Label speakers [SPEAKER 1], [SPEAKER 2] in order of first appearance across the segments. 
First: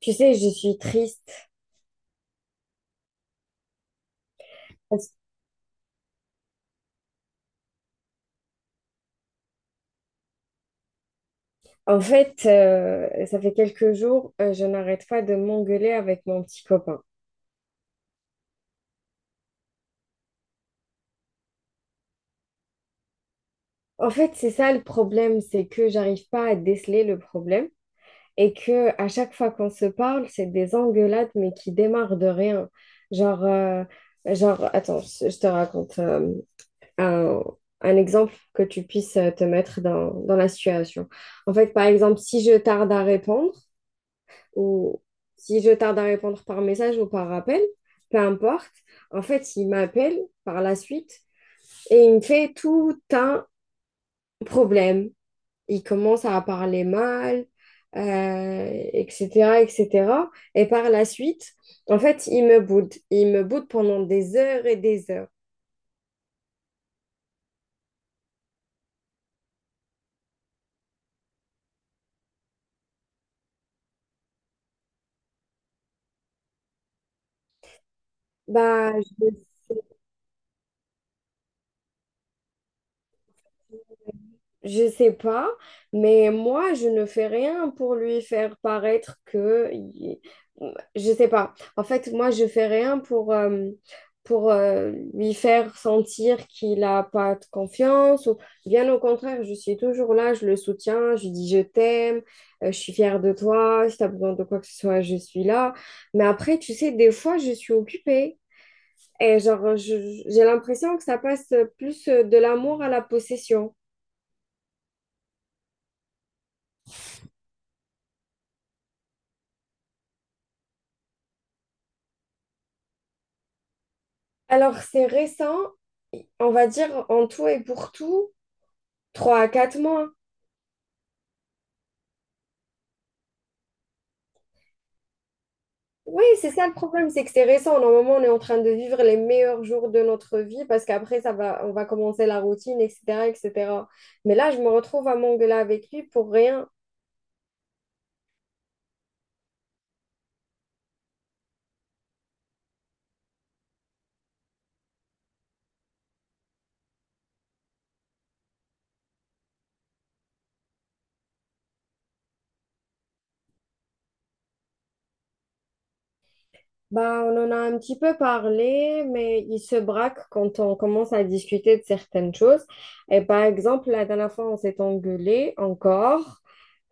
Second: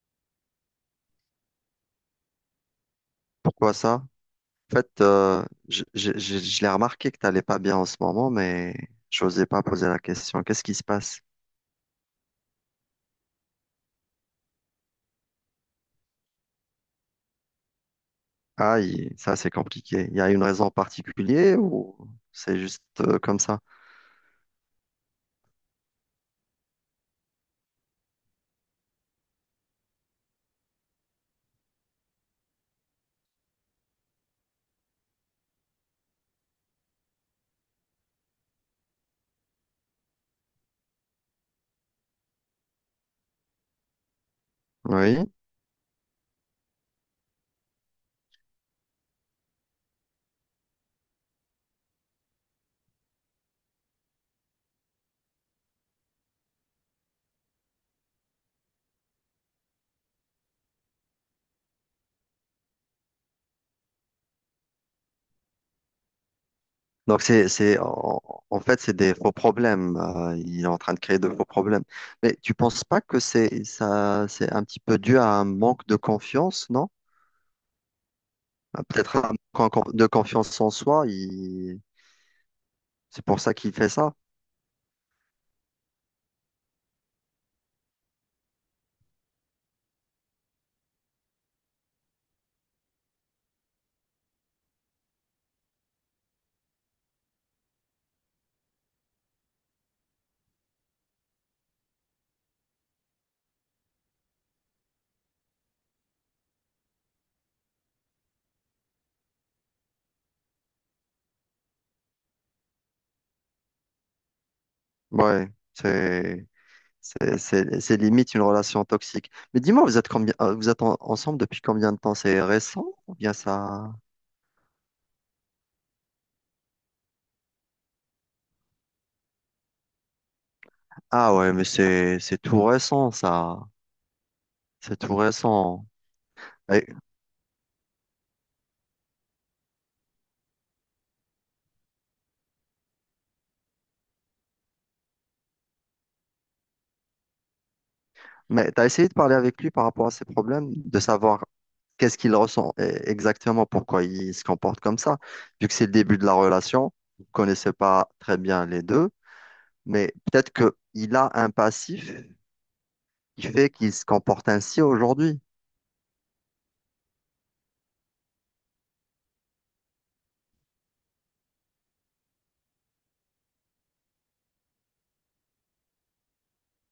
[SPEAKER 1] Tu sais, je suis triste.
[SPEAKER 2] Pourquoi ça? En fait,
[SPEAKER 1] Parce-
[SPEAKER 2] je l'ai remarqué que t'allais pas bien en ce moment, mais je n'osais pas poser la question. Qu'est-ce qui se passe?
[SPEAKER 1] Ça fait quelques jours, je n'arrête pas de m'engueuler avec mon petit copain.
[SPEAKER 2] Aïe, ça c'est compliqué. Il y a une raison particulière ou c'est juste comme ça?
[SPEAKER 1] En fait, c'est ça le problème, c'est que j'arrive pas à déceler le problème et que à chaque fois qu'on se parle, c'est des engueulades mais qui démarrent de rien. Genre, euh, attends, je te raconte un, un exemple que tu puisses te mettre dans la situation. En fait, par exemple, si je tarde à répondre. Ou
[SPEAKER 2] Oui.
[SPEAKER 1] si je tarde à répondre par message ou par appel, peu importe, en fait, il m'appelle par la suite et il me fait tout un problème. Il commence à parler mal, etc., etc. Et cetera. Et par la suite, en fait, il me boude. Il me boude pendant des heures et des heures.
[SPEAKER 2] Donc en fait, c'est des faux problèmes. Il est en train de créer de faux problèmes. Mais tu penses pas que c'est un petit peu dû à un manque de confiance, non? Ah,
[SPEAKER 1] Bah,
[SPEAKER 2] peut-être
[SPEAKER 1] je-
[SPEAKER 2] un de confiance en soi. C'est pour ça qu'il fait ça.
[SPEAKER 1] Je sais pas, mais moi, je ne fais rien pour lui faire paraître que... Je sais pas. En fait, moi, je fais rien pour, lui faire sentir qu'il n'a pas de confiance. Ou... Bien au contraire, je suis toujours là, je le soutiens, je lui dis je t'aime, je suis fière de toi, si tu as besoin de quoi que ce soit, je suis là. Mais après, tu sais, des fois, je suis occupée. Et j'ai l'impression que ça passe plus de l'amour à la possession.
[SPEAKER 2] Ouais, c'est. C'est limite une relation toxique. Mais dis-moi, vous êtes ensemble depuis combien de temps? C'est récent ou bien ça?
[SPEAKER 1] Alors, c'est récent, on va dire en tout et pour tout, 3 à 4 mois.
[SPEAKER 2] Ah ouais, mais c'est tout récent ça. C'est tout récent.
[SPEAKER 1] Oui, c'est ça le
[SPEAKER 2] Et-
[SPEAKER 1] problème, c'est que c'est récent. Normalement, on est en train de vivre les meilleurs jours de notre vie parce qu'après, ça va, on va commencer la routine, etc., etc. Mais là, je me retrouve à m'engueuler avec lui pour rien.
[SPEAKER 2] mais t'as essayé de parler avec lui par rapport à ses problèmes, de savoir qu'est-ce qu'il ressent exactement, pourquoi il se comporte comme ça. Vu que c'est le début de la relation, vous ne connaissez pas très bien les deux, mais peut-être que il a un passif qui fait qu'il se comporte ainsi aujourd'hui.
[SPEAKER 1] Bah, on en a un petit peu parlé, mais il se braque quand on commence à discuter de certaines choses. Et par exemple, la dernière fois, on s'est engueulé encore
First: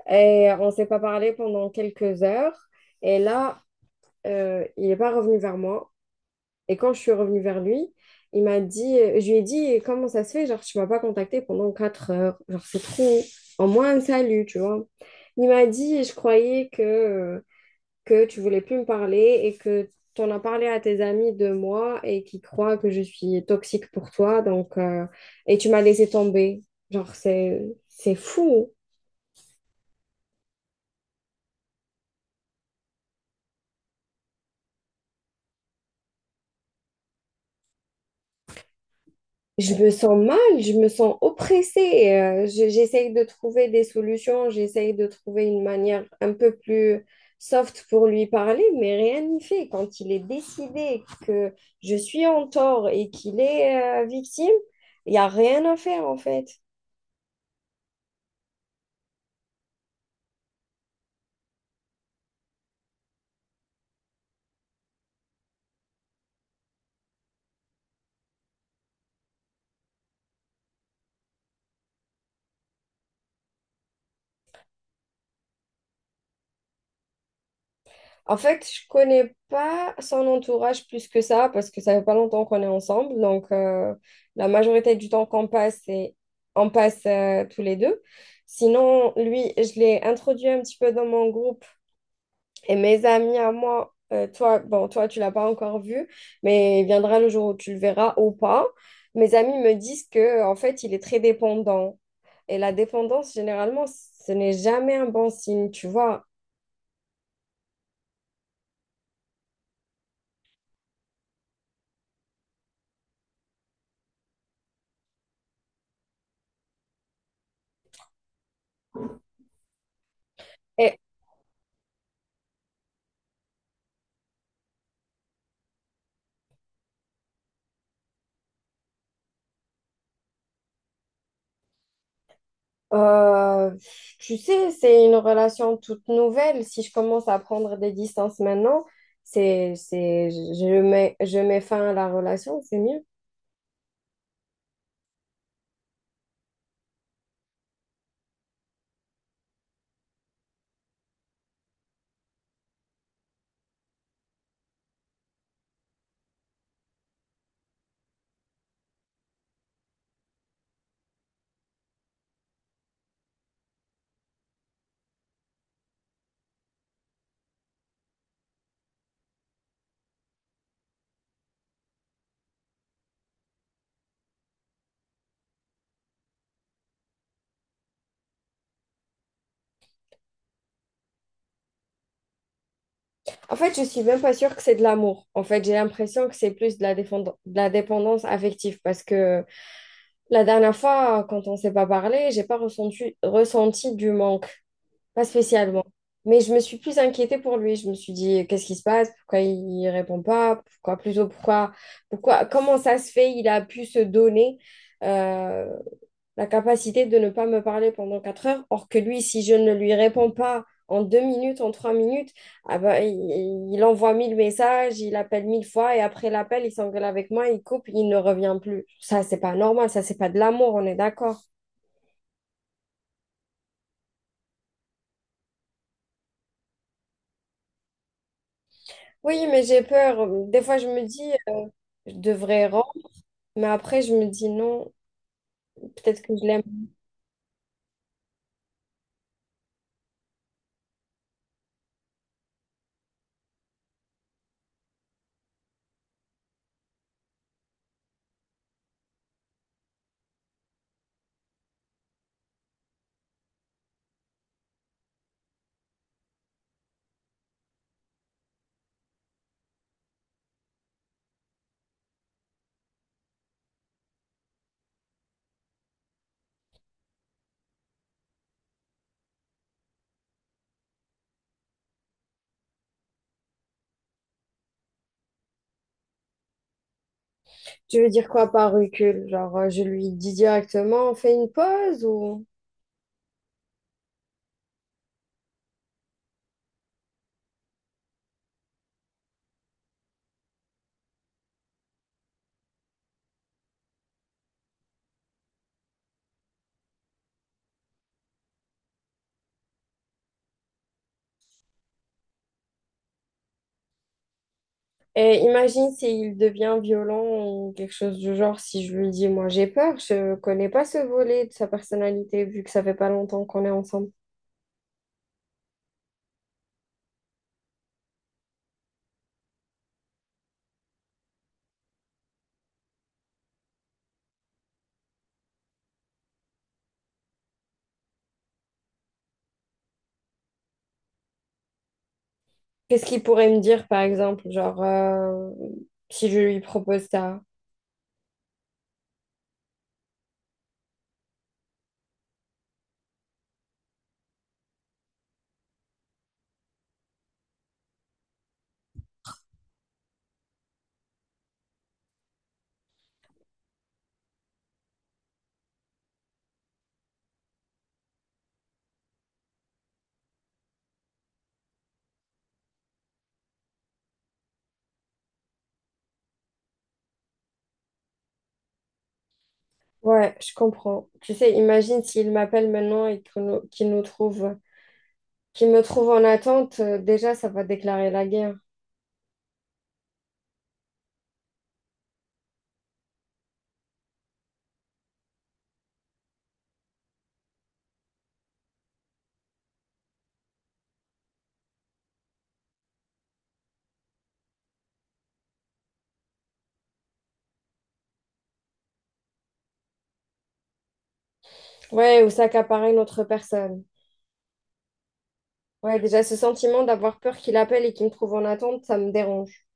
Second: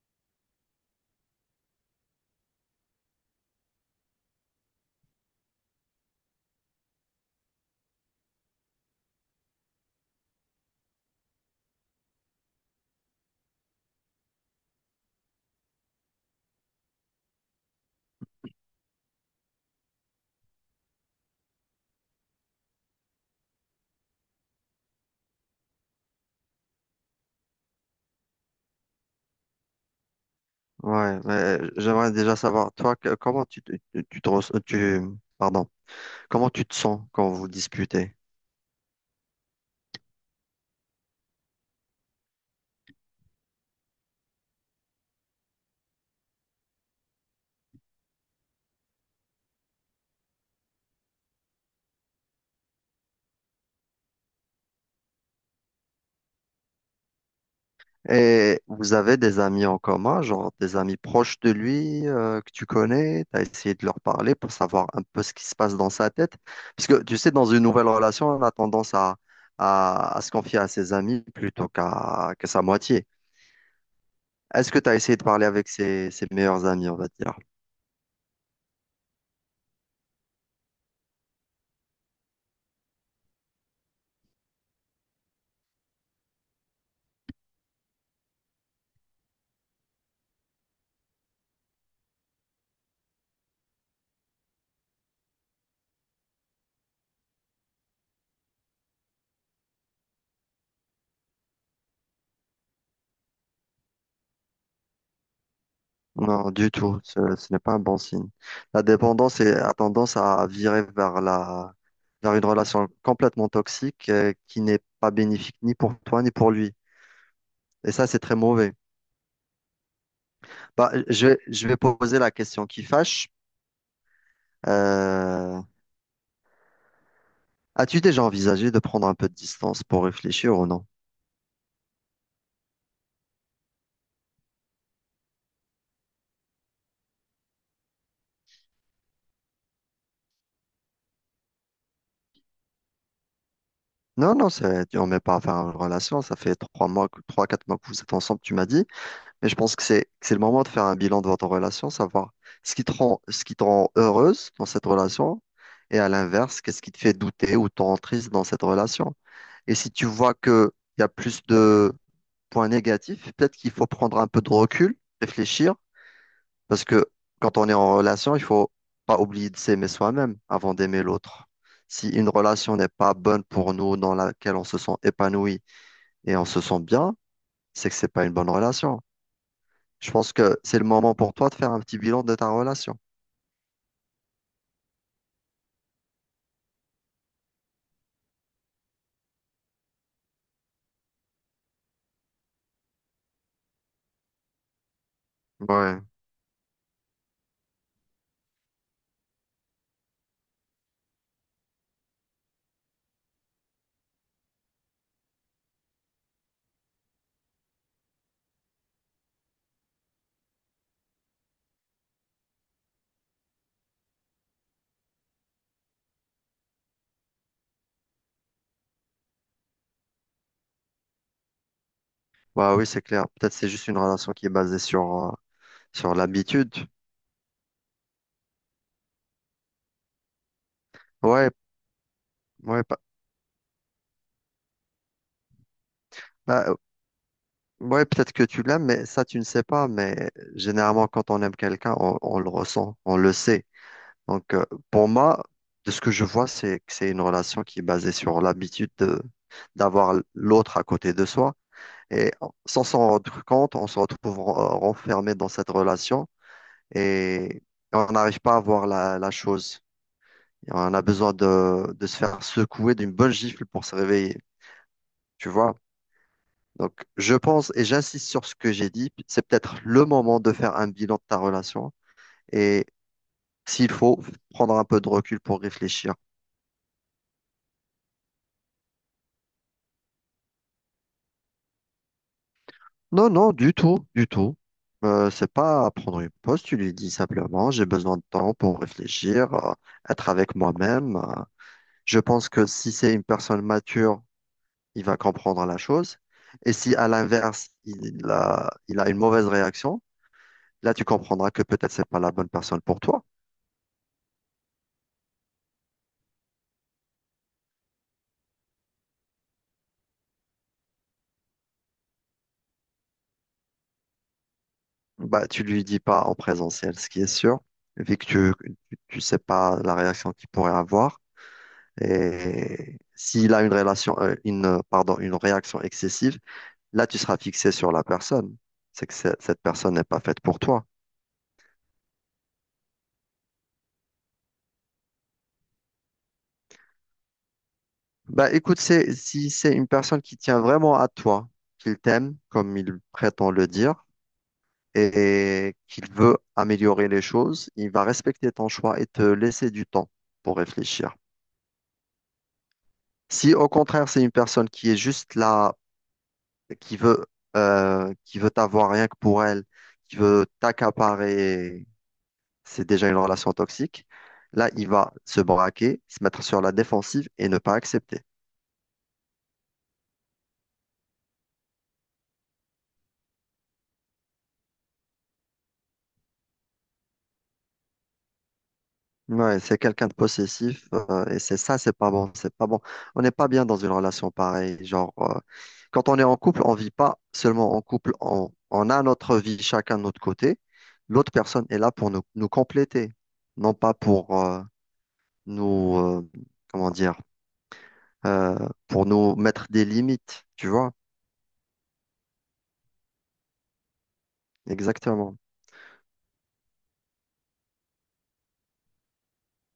[SPEAKER 1] et on s'est pas parlé pendant quelques heures. Et là, il n'est pas revenu vers moi. Et quand je suis revenue vers lui, je lui ai dit, comment ça se fait? Genre, tu ne m'as pas contacté pendant 4 heures. Genre, c'est trop. En moins un salut, tu vois. Il m'a dit, que tu ne voulais plus me parler et que tu en as parlé à tes amis de moi et qui croient que je suis toxique pour toi. Et tu m'as laissé tomber. Genre, c'est, c'est fou.
[SPEAKER 2] Ouais, mais j'aimerais déjà savoir, toi, que- comment tu, te- tu te res- tu- pardon, comment tu te sens quand vous disputez?
[SPEAKER 1] Je me sens mal, je me sens oppressée. J'essaye de trouver des solutions, j'essaye de trouver une manière un peu plus soft pour lui parler, mais rien n'y fait. Quand il est décidé que je suis en tort et qu'il est victime, il n'y a rien à faire en fait.
[SPEAKER 2] Et vous avez des amis en commun, genre des amis proches de lui que tu connais, tu as essayé de leur parler pour savoir un peu ce qui se passe dans sa tête. Parce que tu sais, dans une nouvelle relation, on a tendance à se confier à ses amis plutôt qu'à que sa moitié. Est-ce que tu as essayé de parler avec ses meilleurs amis, on va dire?
[SPEAKER 1] En fait, je connais pas son entourage plus que ça parce que ça fait pas longtemps qu'on est ensemble. La majorité du temps qu'on passe, c'est on passe tous les deux. Sinon, lui, je l'ai introduit un petit peu dans mon groupe et mes amis à moi. Toi, bon, toi, tu l'as pas encore vu, mais il viendra le jour où tu le verras ou pas. Mes amis me disent que, en fait, il est très dépendant. Et la dépendance, généralement, ce n'est jamais un bon signe, tu vois.
[SPEAKER 2] Non, du tout. Ce n'est pas un bon signe. La dépendance a tendance à virer vers vers une relation complètement toxique qui n'est pas bénéfique ni pour toi ni pour lui. Et ça, c'est très mauvais. Bah,
[SPEAKER 1] Et
[SPEAKER 2] je vais poser la question qui fâche. Euh, as-tu déjà envisagé de prendre un peu de distance pour réfléchir ou non?
[SPEAKER 1] Euh, Tu sais, c'est une relation toute nouvelle. Si je commence à prendre des distances maintenant, je mets fin à la relation, c'est mieux.
[SPEAKER 2] Non, non, c'est, on met pas à faire une relation. Ça fait trois, quatre mois que vous êtes ensemble, tu m'as dit. Et je pense que c'est le moment de faire un bilan de votre relation, savoir ce qui te rend heureuse dans cette relation et à l'inverse, qu'est-ce qui te fait douter ou te rend triste dans cette relation. Et si tu vois qu'il y a plus de points négatifs, peut-être qu'il faut prendre un peu de recul, réfléchir, parce que quand on est en relation, il faut pas oublier de s'aimer soi-même avant d'aimer l'autre. Si une relation n'est pas bonne pour nous, dans laquelle on se sent épanoui et on se sent bien, c'est que c'est pas une bonne relation. Je pense que c'est le moment pour toi de faire un petit bilan de ta relation.
[SPEAKER 1] En fait, je suis même pas sûre que c'est de l'amour. En fait, j'ai l'impression que c'est plus de la dépendance affective parce que la dernière fois, quand on s'est pas parlé, j'ai pas ressenti, ressenti du manque. Pas spécialement.
[SPEAKER 2] Ouais,
[SPEAKER 1] Mais je me suis plus inquiétée pour lui. Je me suis dit, qu'est-ce qui se passe? Pourquoi il répond pas? Pourquoi comment ça se fait? Il a pu se donner euh, la capacité de ne pas me parler pendant 4 heures. Or que lui, si je ne lui réponds pas en 2 minutes, en 3 minutes, ah bah, il envoie 1000 messages, il appelle 1000 fois et après l'appel, il s'engueule avec moi, il coupe, il ne revient plus. Ça, c'est pas normal. Ça, c'est pas de l'amour. On est d'accord.
[SPEAKER 2] bah oui, c'est clair. Peut-être c'est juste une relation qui est basée sur, sur l'habitude.
[SPEAKER 1] Oui, mais j'ai peur. Des fois, je me dis,
[SPEAKER 2] Ouais,
[SPEAKER 1] je devrais
[SPEAKER 2] ouais, pa-
[SPEAKER 1] Mais après, je me dis non, peut-être que je l'aime.
[SPEAKER 2] bah, ouais, peut-être que tu l'aimes, mais ça, tu ne sais pas. Mais généralement, quand on aime quelqu'un, on le ressent, on le sait. Donc, pour moi, de ce que je vois, c'est que c'est une relation qui est basée sur l'habitude d'avoir l'autre à côté de soi. Et sans s'en rendre compte, on se retrouve renfermé dans cette relation. Et on n'arrive pas à voir la chose. Et on a besoin de se faire secouer d'une bonne gifle pour se réveiller, tu vois. Donc, je pense et j'insiste sur ce que j'ai dit, c'est peut-être le moment de faire un bilan de ta relation et s'il faut, prendre un peu de recul pour réfléchir.
[SPEAKER 1] Tu veux dire quoi par recul? Je lui dis directement, on fait une pause ou...
[SPEAKER 2] Non, non, du tout, du tout. C'est pas à prendre une pause, tu lui dis simplement, j'ai besoin de temps pour réfléchir, être avec moi-même. Je pense que si c'est une personne mature, il va comprendre la chose. Et si à l'inverse, il a une mauvaise réaction, là, tu comprendras que peut-être c'est pas la bonne personne pour toi.
[SPEAKER 1] Et imagine s'il devient violent ou quelque chose du genre, si je lui dis, moi j'ai peur, je connais pas ce volet de sa personnalité vu que ça fait pas longtemps qu'on est ensemble.
[SPEAKER 2] Bah, tu lui dis pas en présentiel, ce qui est sûr, vu que tu sais pas la réaction qu'il pourrait avoir. Et s'il a une pardon, une réaction excessive, là, tu seras fixé sur la personne. Cette personne n'est pas faite pour toi.
[SPEAKER 1] Qu'est-ce qu'il pourrait me dire par exemple, si je lui propose ça?
[SPEAKER 2] Bah écoute, c'est, si c'est une personne qui tient vraiment à toi, qu'il t'aime, comme il prétend le dire, et qu'il veut améliorer les choses, il va respecter ton choix et te laisser du temps pour réfléchir. Si au contraire, c'est une personne qui est juste là, qui veut, qui veut t'avoir rien que pour elle, qui veut t'accaparer, c'est déjà une relation toxique, là, il va se braquer, se mettre sur la défensive et ne pas accepter.
[SPEAKER 1] Ouais, je comprends. Tu sais, imagine s'il m'appelle maintenant et qu'il nous trouve qui me trouve en attente, déjà, ça va déclarer la guerre.
[SPEAKER 2] Ouais, c'est quelqu'un de possessif et c'est ça, c'est pas bon, c'est pas bon. On n'est pas bien dans une relation pareille. Genre, quand on est en couple, on vit pas seulement en couple, on a notre vie chacun de notre côté. L'autre personne est là pour nous, nous compléter, non pas pour nous, euh, comment dire, euh, pour nous mettre des limites, tu vois,
[SPEAKER 1] Ouais, ou s'accaparer une autre personne.
[SPEAKER 2] exactement.
[SPEAKER 1] Ouais, déjà, ce sentiment d'avoir peur qu'il appelle et qu'il me trouve en attente, ça me dérange.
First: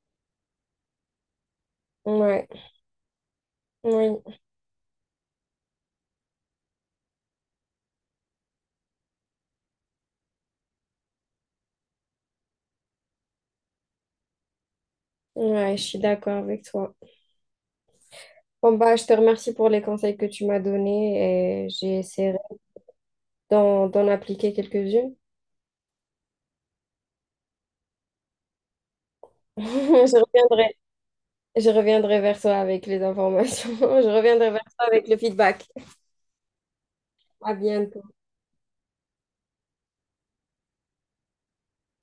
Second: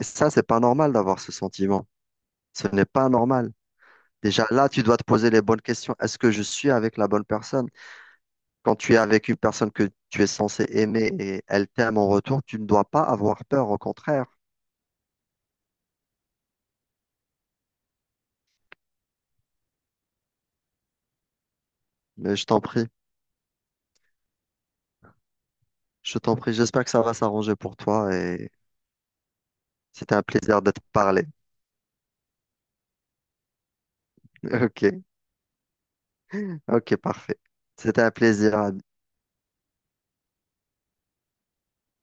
[SPEAKER 2] Et ça, c'est pas normal d'avoir ce sentiment.
[SPEAKER 1] Ouais,
[SPEAKER 2] Ce n'est pas normal.
[SPEAKER 1] oui,
[SPEAKER 2] Déjà là, tu dois te poser les bonnes questions. Est-ce que je suis avec la bonne personne? Quand tu es avec une personne que tu es censé aimer et elle t'aime en retour, tu ne dois pas avoir peur, au contraire.
[SPEAKER 1] ouais, je suis d'accord avec toi. Bon, bah, je te remercie pour les conseils que tu m'as donnés et j'ai essayé
[SPEAKER 2] Mais
[SPEAKER 1] d'en appliquer quelques-unes.
[SPEAKER 2] je t'en prie, j'espère que ça va s'arranger pour toi et c'était
[SPEAKER 1] Je
[SPEAKER 2] un plaisir de
[SPEAKER 1] reviendrai.
[SPEAKER 2] te parler.
[SPEAKER 1] Je reviendrai vers toi avec les informations. Je reviendrai vers
[SPEAKER 2] Ok,
[SPEAKER 1] toi avec le feedback.
[SPEAKER 2] ok, parfait.
[SPEAKER 1] À bientôt.
[SPEAKER 2] C'était un plaisir.